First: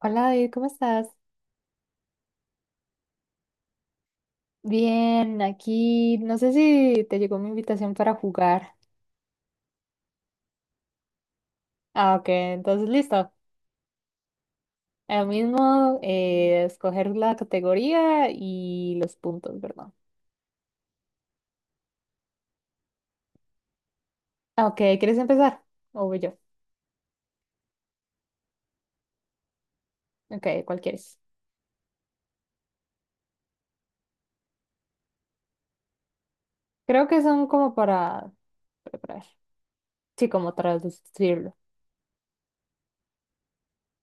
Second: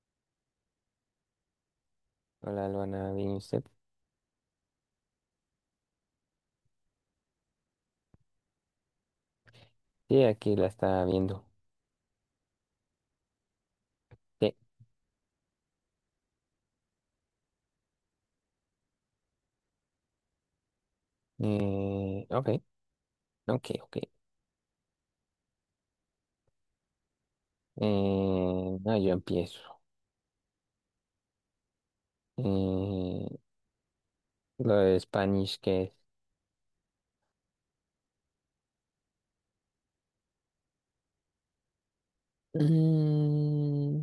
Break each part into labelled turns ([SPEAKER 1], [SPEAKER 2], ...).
[SPEAKER 1] Hola David, ¿cómo estás?
[SPEAKER 2] Hola, Luana, ¿bien y usted?
[SPEAKER 1] Bien, aquí no sé si te llegó mi invitación para jugar.
[SPEAKER 2] Sí, aquí la está viendo.
[SPEAKER 1] Ah, ok, entonces listo.
[SPEAKER 2] Sí.
[SPEAKER 1] Ahora mismo escoger la categoría y los puntos, ¿verdad?
[SPEAKER 2] Ok, ok, ok.
[SPEAKER 1] Ah, ok, ¿quieres empezar? O voy yo.
[SPEAKER 2] No, yo empiezo.
[SPEAKER 1] Ok, ¿cuál quieres?
[SPEAKER 2] Eh, lo de Spanish, ¿qué es?
[SPEAKER 1] Creo que son como para preparar. Sí, como traducirlo.
[SPEAKER 2] Mm,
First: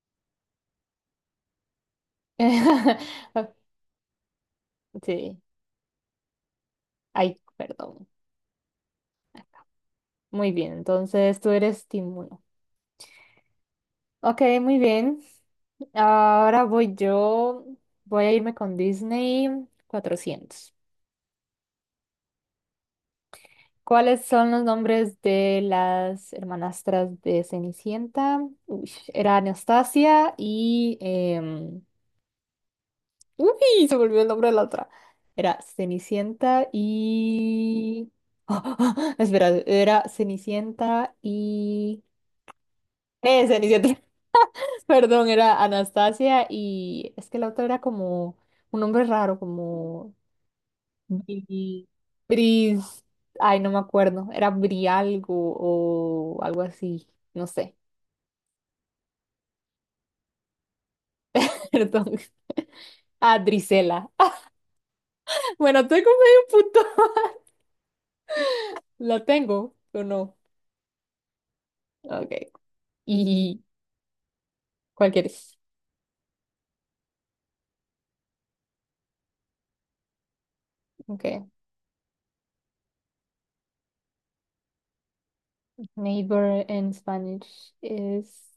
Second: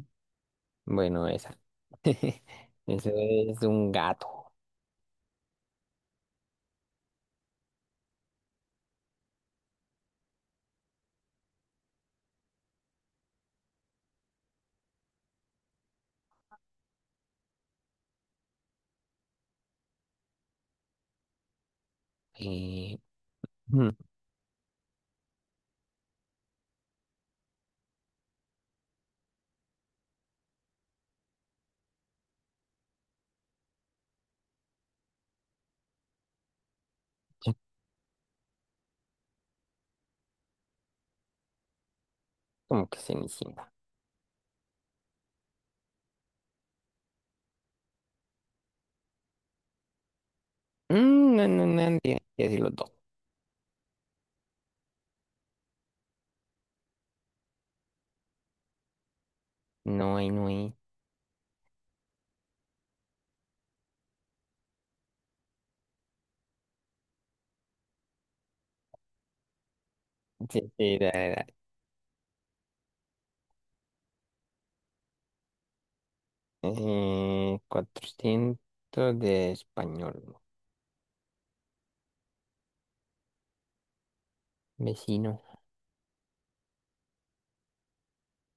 [SPEAKER 2] bueno, esa. Eso es un gato.
[SPEAKER 1] Sí, ay, perdón. Muy bien, entonces tú eres Tim uno. Ok, muy bien. Ahora voy yo. Voy a irme con Disney 400.
[SPEAKER 2] Eh, mm,
[SPEAKER 1] ¿Cuáles son los nombres de las hermanastras de Cenicienta? Uy, era Anastasia y... uy, se volvió el nombre de la otra. Era Cenicienta y... espera, era Cenicienta y...
[SPEAKER 2] Como que Cenicienta.
[SPEAKER 1] Cenicienta. Perdón, era Anastasia y es que la otra era como un nombre raro, como
[SPEAKER 2] No, no,
[SPEAKER 1] Bri-
[SPEAKER 2] no, no, tiene que decir los dos.
[SPEAKER 1] Bris, ay, no me acuerdo, era Bri algo o algo así, no sé,
[SPEAKER 2] No hay, no hay.
[SPEAKER 1] perdón. Ah, Drisela. Bueno, tengo medio punto. ¿La tengo o no?
[SPEAKER 2] Sí, sí, da, da.
[SPEAKER 1] Ok. ¿Y cuál quieres?
[SPEAKER 2] 400 de español.
[SPEAKER 1] Ok.
[SPEAKER 2] Vecino.
[SPEAKER 1] Neighbor en Spanish es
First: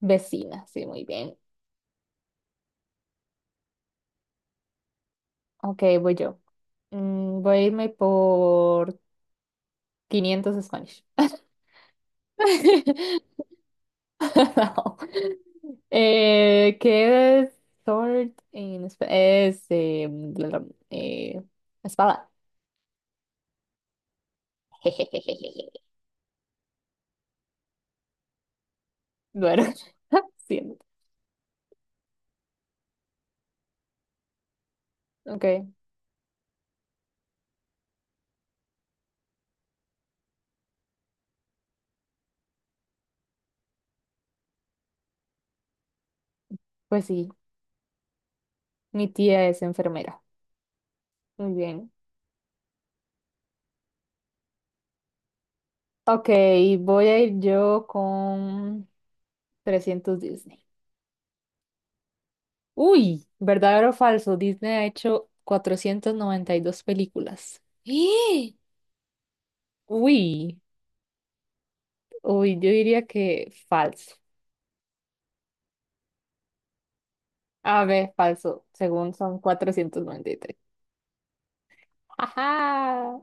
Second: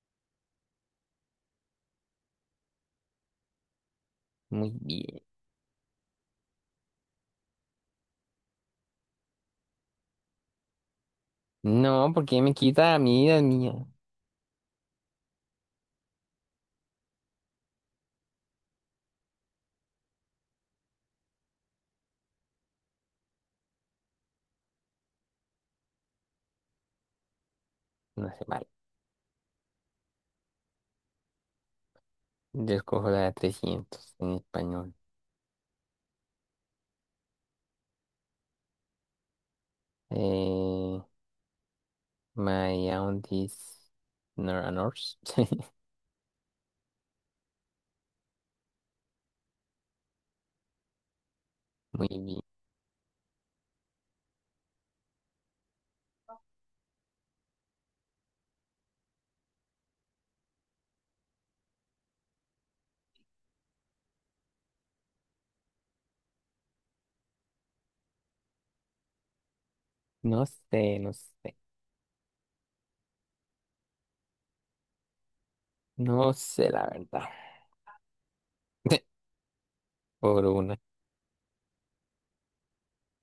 [SPEAKER 1] vecina, sí, muy bien.
[SPEAKER 2] Muy bien.
[SPEAKER 1] Ok, voy yo. Mm, voy a irme por 500 Spanish.
[SPEAKER 2] No, porque me quita a mí, la mía.
[SPEAKER 1] No. ¿Qué es sword en espa- Es bla, bla, eh, espada.
[SPEAKER 2] No sé, vale.
[SPEAKER 1] Bueno, siento.
[SPEAKER 2] Yo escojo la de 300 en español.
[SPEAKER 1] Ok,
[SPEAKER 2] Eh, My aunties nor a nurse.
[SPEAKER 1] pues sí, mi tía es enfermera. Muy bien.
[SPEAKER 2] Muy bien.
[SPEAKER 1] Ok, voy a ir yo con 300 Disney. Uy, ¿verdadero o falso? Disney ha hecho 492 películas. ¡Eh!
[SPEAKER 2] No
[SPEAKER 1] Uy.
[SPEAKER 2] sé, no sé.
[SPEAKER 1] Uy, yo diría que falso.
[SPEAKER 2] No sé la verdad.
[SPEAKER 1] A ver, falso, según son cuatrocientos noventa y
[SPEAKER 2] Por
[SPEAKER 1] tres
[SPEAKER 2] una.
[SPEAKER 1] ¡Ajá!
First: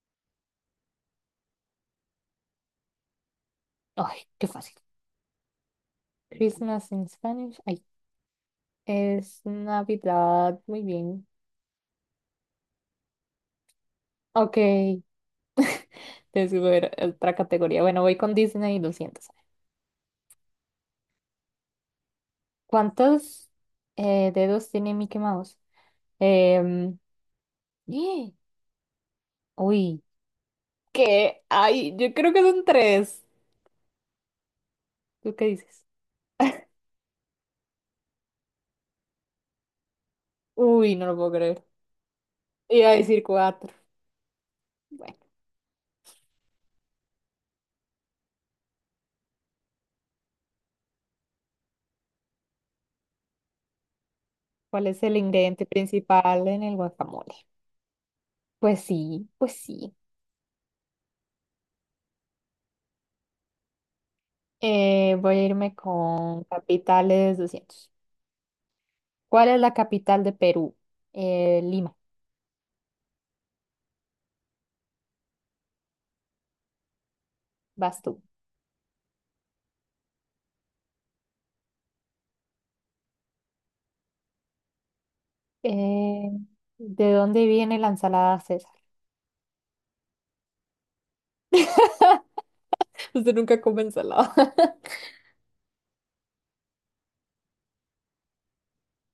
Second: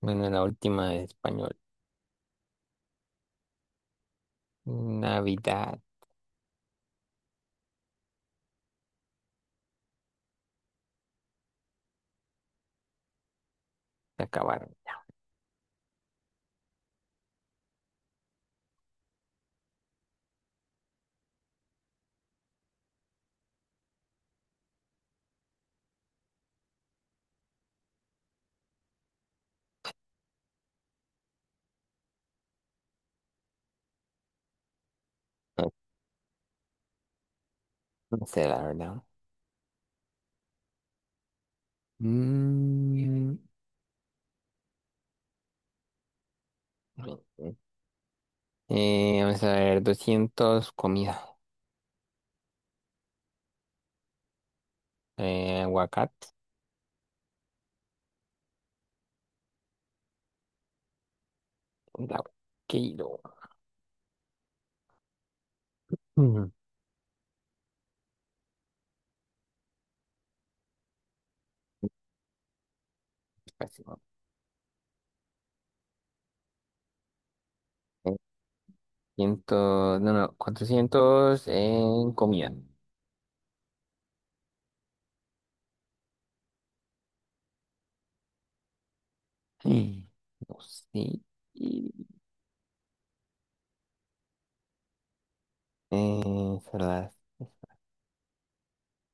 [SPEAKER 2] Bueno, la última de español.
[SPEAKER 1] ¡Ay, qué fácil!
[SPEAKER 2] Navidad.
[SPEAKER 1] Christmas in Spanish. Ay, es Navidad. Muy bien.
[SPEAKER 2] Se
[SPEAKER 1] Ok,
[SPEAKER 2] acabaron.
[SPEAKER 1] te sigo ver otra categoría. Bueno, voy con Disney 200. ¿Cuántos dedos tiene Mickey Mouse? Em, ¡Eh! Uy, ¿qué? Ay, yo creo que son tres. ¿Tú qué
[SPEAKER 2] No,
[SPEAKER 1] dices?
[SPEAKER 2] no sé la verdad.
[SPEAKER 1] Uy, no lo puedo creer. Iba a decir
[SPEAKER 2] Mm,
[SPEAKER 1] cuatro. Bueno,
[SPEAKER 2] Vamos a ver, 200 comida.
[SPEAKER 1] ¿cuál es el ingrediente
[SPEAKER 2] Aguacate.
[SPEAKER 1] principal en el guacamole? Pues sí, pues sí.
[SPEAKER 2] La quiero.
[SPEAKER 1] Voy a irme con capitales 200. ¿Cuál es la capital de Perú? Lima,
[SPEAKER 2] Pésimo.
[SPEAKER 1] vas
[SPEAKER 2] Eh,
[SPEAKER 1] tú.
[SPEAKER 2] Ciento, no, no, 400 en comida.
[SPEAKER 1] Eh, ¿De dónde viene la ensalada César?
[SPEAKER 2] Mm. No sé.
[SPEAKER 1] Usted nunca come ensalada.
[SPEAKER 2] Es verdad.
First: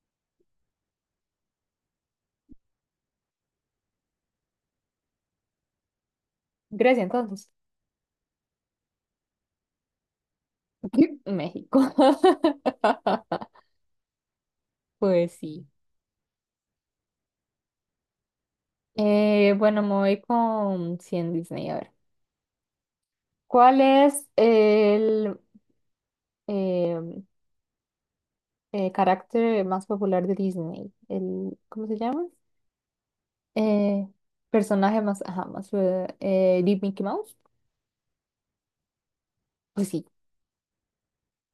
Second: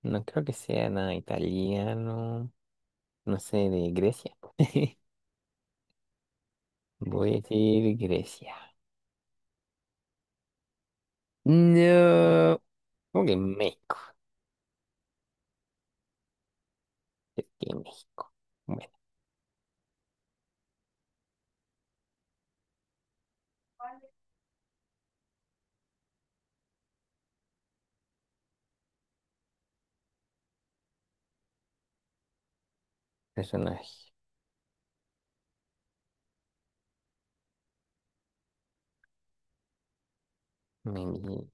[SPEAKER 2] No creo que sea nada italiano. No sé, de Grecia.
[SPEAKER 1] Grecia,
[SPEAKER 2] Voy a
[SPEAKER 1] entonces.
[SPEAKER 2] decir Grecia.
[SPEAKER 1] México.
[SPEAKER 2] No. ¿Cómo que México?
[SPEAKER 1] Pues sí.
[SPEAKER 2] Es que México. Bueno,
[SPEAKER 1] Bueno, me voy con 100 Disney. A ver. ¿Cuál es el, em, carácter más popular de Disney? El, ¿cómo se llama? Eh,
[SPEAKER 2] personaje.
[SPEAKER 1] personaje más, ajá, más, de Mickey Mouse. Pues sí,
[SPEAKER 2] Meni-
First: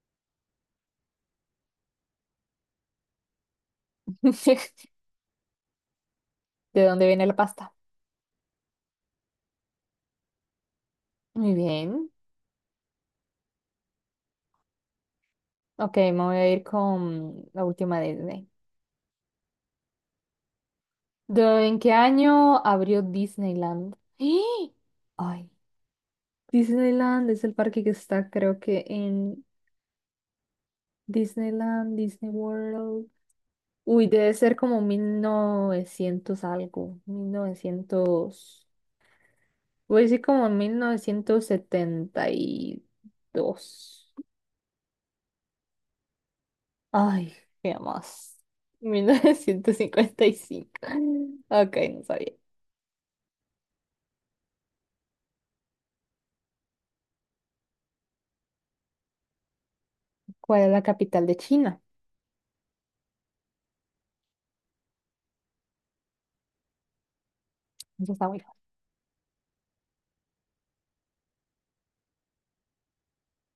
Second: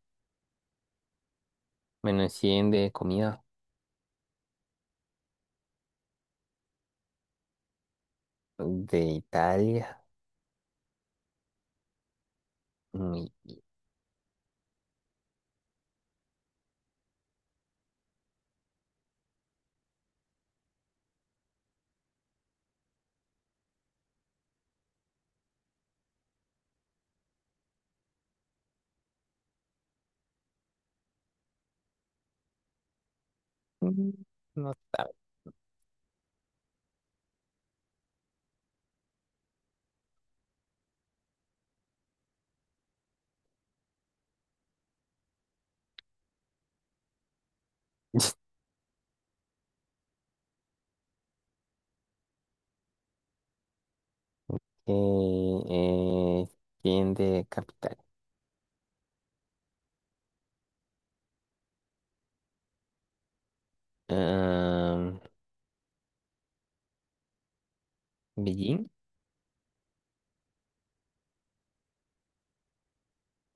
[SPEAKER 2] Menos 100 de comida.
[SPEAKER 1] ¿de dónde viene la pasta?
[SPEAKER 2] De Italia.
[SPEAKER 1] Muy bien.
[SPEAKER 2] Mm,
[SPEAKER 1] Ok, me voy a ir con la última de Disney. ¿De- en qué año abrió Disneyland? ¡Ah! Ay, Disneyland es el parque que está, creo que en Disneyland, Disney World. Uy, debe ser
[SPEAKER 2] No
[SPEAKER 1] como
[SPEAKER 2] sabe.
[SPEAKER 1] 1900 algo, 1900. Voy a decir como en 1972. Ay, qué más. 1955. Ok, no sabía.
[SPEAKER 2] Eh, eh, ¿Quién de capital?
[SPEAKER 1] ¿Cuál es la capital de China?
[SPEAKER 2] Ah,
[SPEAKER 1] Eso está muy fácil.
[SPEAKER 2] ¿Beijing?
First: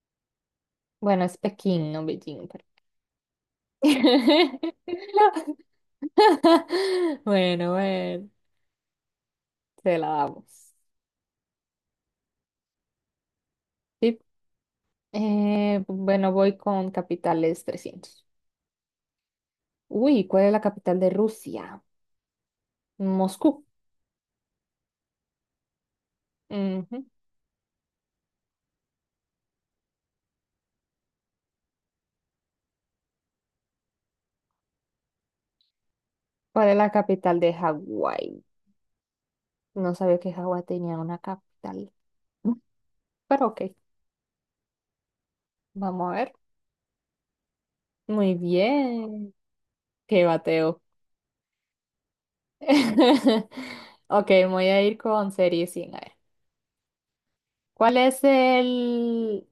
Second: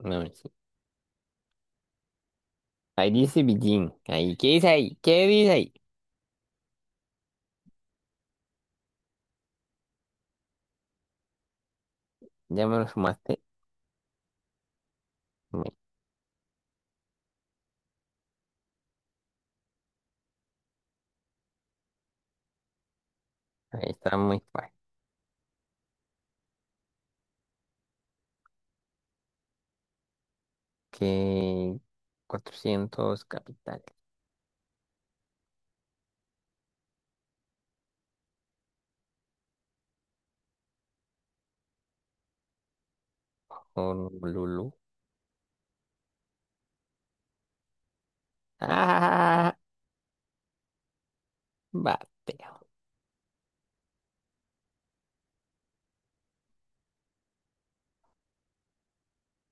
[SPEAKER 2] No, no, sí.
[SPEAKER 1] Bueno, es Pekín, no Beijing, pero-
[SPEAKER 2] Ahí dice Beijing. Ahí, ¿qué dice ahí? ¿Qué dice ahí?
[SPEAKER 1] Bueno, bueno, se la damos.
[SPEAKER 2] Ya me lo sumaste.
[SPEAKER 1] Sí.
[SPEAKER 2] Bueno,
[SPEAKER 1] Bueno, voy con capitales 300. Uy, ¿cuál es la capital de Rusia? Moscú.
[SPEAKER 2] ahí está muy fácil.
[SPEAKER 1] Ujú.
[SPEAKER 2] Que 400 capital.
[SPEAKER 1] ¿Cuál es la capital de Hawái? No sabía que Hawái tenía una capital. Pero ok,
[SPEAKER 2] Honolulu.
[SPEAKER 1] vamos a ver. Muy bien.
[SPEAKER 2] Ah,
[SPEAKER 1] Qué bateo.
[SPEAKER 2] bateo.
[SPEAKER 1] Ok, voy a ir con serie 100. A ver. ¿Cuál es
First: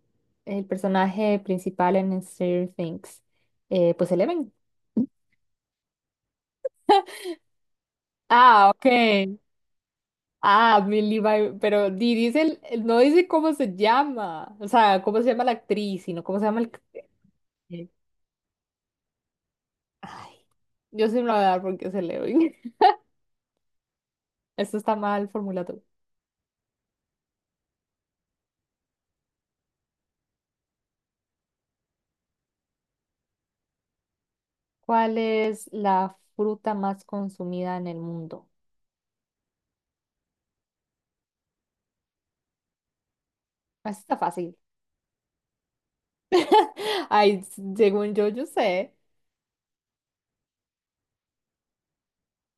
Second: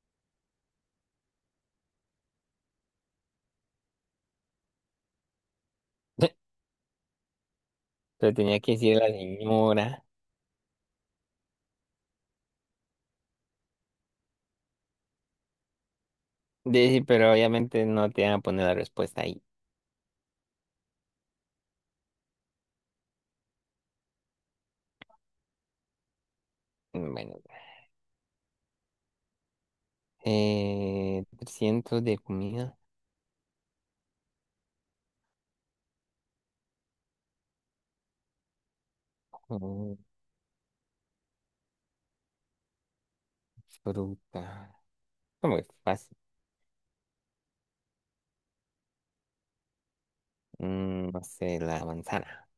[SPEAKER 1] el personaje principal en Stranger Things? Pues Eleven.
[SPEAKER 2] Pero tenía
[SPEAKER 1] Ah,
[SPEAKER 2] que
[SPEAKER 1] ok.
[SPEAKER 2] decir la señora.
[SPEAKER 1] Ah, Millie Bobby- pero dice no dice cómo se llama. O sea, cómo se llama la actriz, sino cómo se llama el...
[SPEAKER 2] Dice, pero obviamente
[SPEAKER 1] eh,
[SPEAKER 2] no te van a poner la respuesta ahí.
[SPEAKER 1] ay, yo sí me lo voy a dar porque es Eleven. Esto está mal formulado.
[SPEAKER 2] Bueno, 300 de comida.
[SPEAKER 1] ¿Cuál es la fruta más consumida en el mundo?
[SPEAKER 2] Oh,
[SPEAKER 1] Esto está fácil.
[SPEAKER 2] fruta. Como que fácil.
[SPEAKER 1] Ay, según yo, yo sé
[SPEAKER 2] No sé, la manzana.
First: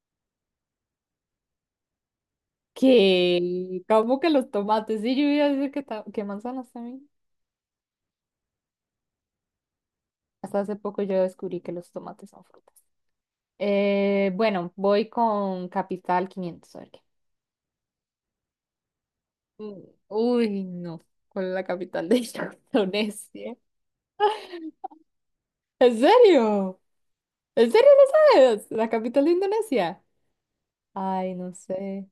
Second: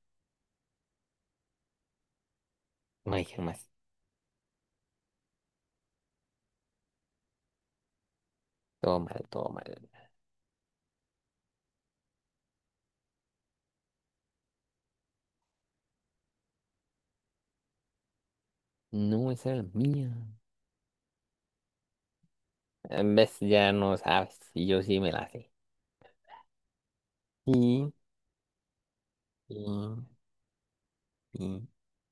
[SPEAKER 2] No dije más.
[SPEAKER 1] que, como que los tomates. Sí, yo iba a decir que, que manzanas también.
[SPEAKER 2] Todo mal, todo mal.
[SPEAKER 1] Hasta hace poco yo descubrí que los tomates son frutas. Bueno, voy con Capital 500. A ver qué.
[SPEAKER 2] No, esa era la
[SPEAKER 1] Mm,
[SPEAKER 2] mía.
[SPEAKER 1] uy, no. ¿Cuál es la capital de
[SPEAKER 2] En vez
[SPEAKER 1] Indonesia?
[SPEAKER 2] ya no sabes. Y yo sí me la sé.
[SPEAKER 1] ¿En serio? ¿En serio
[SPEAKER 2] Sí,
[SPEAKER 1] no sabes? ¿La capital de
[SPEAKER 2] sí,
[SPEAKER 1] Indonesia? Ay, no
[SPEAKER 2] sí.
[SPEAKER 1] sé.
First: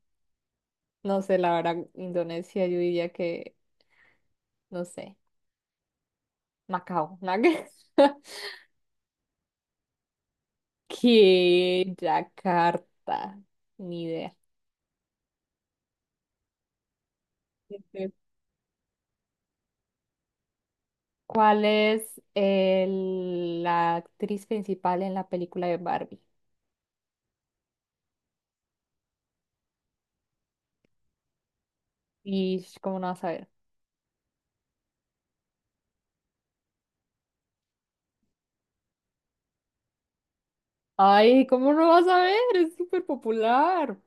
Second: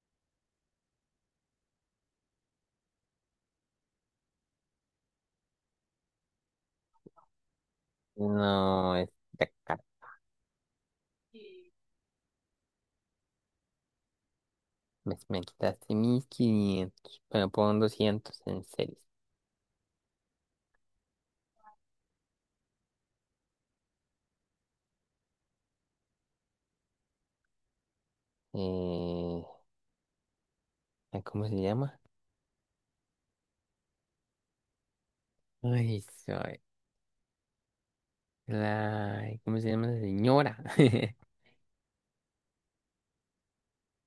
[SPEAKER 1] No sé, la verdad, Indonesia, yo diría que, no sé, Macao, ¿no?
[SPEAKER 2] No, es de acá.
[SPEAKER 1] Que Yakarta, ni idea.
[SPEAKER 2] Me quitaste 1500. Bueno, pon
[SPEAKER 1] Este,
[SPEAKER 2] 200 en series.
[SPEAKER 1] ¿cuál es la actriz principal en la película de Barbie?
[SPEAKER 2] Eh, ¿Cómo se llama?
[SPEAKER 1] Y ¿cómo no vas a ver?
[SPEAKER 2] Ay, soy la. ¿Cómo se llama la señora?
[SPEAKER 1] Ay, ¿cómo no vas a ver? Es súper popular.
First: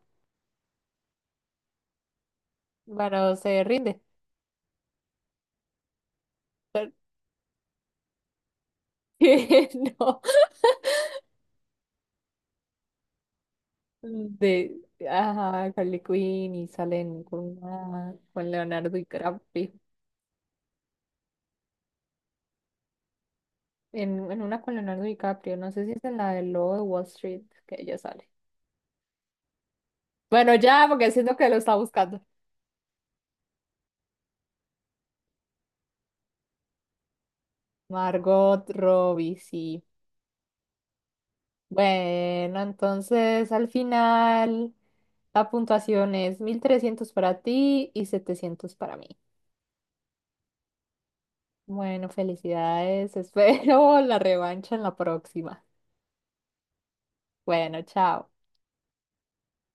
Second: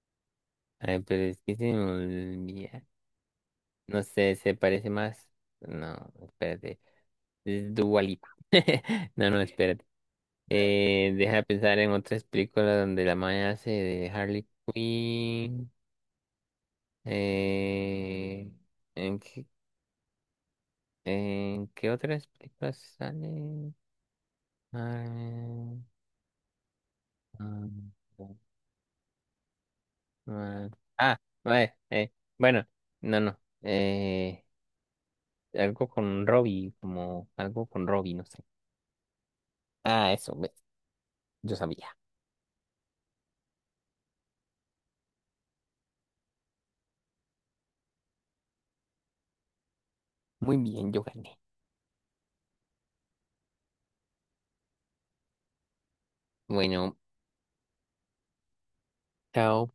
[SPEAKER 2] Ay, pero es que se me olvida.
[SPEAKER 1] Bueno, se rinde.
[SPEAKER 2] No sé, se parece más. No, espérate. Es Dua Lipa. No, no,
[SPEAKER 1] Que
[SPEAKER 2] espérate.
[SPEAKER 1] no,
[SPEAKER 2] Deja de pensar en otras películas donde la maña hace de Harley
[SPEAKER 1] de ajá,
[SPEAKER 2] Quinn.
[SPEAKER 1] Harley Quinn y salen con, con
[SPEAKER 2] Eh,
[SPEAKER 1] Leonardo
[SPEAKER 2] ¿En
[SPEAKER 1] DiCaprio.
[SPEAKER 2] qué, en qué otras películas sale?
[SPEAKER 1] En una con Leonardo DiCaprio, no
[SPEAKER 2] Ah,
[SPEAKER 1] sé si es en la del Lobo de Wall Street,
[SPEAKER 2] ah,
[SPEAKER 1] que ella sale. Bueno,
[SPEAKER 2] ah,
[SPEAKER 1] ya, porque
[SPEAKER 2] ah,
[SPEAKER 1] siento que lo está buscando.
[SPEAKER 2] bueno, no, no. Algo con Robbie, como algo con Robbie, no sé.
[SPEAKER 1] Margot Robbie, sí.
[SPEAKER 2] Ah, eso, ve, yo sabía.
[SPEAKER 1] Bueno, entonces al final la puntuación es 1300 para ti y 700 para mí.
[SPEAKER 2] Muy bien, yo gané.
[SPEAKER 1] Bueno, felicidades, espero la revancha en la próxima.
[SPEAKER 2] Bueno,
[SPEAKER 1] Bueno, chao.
[SPEAKER 2] chao.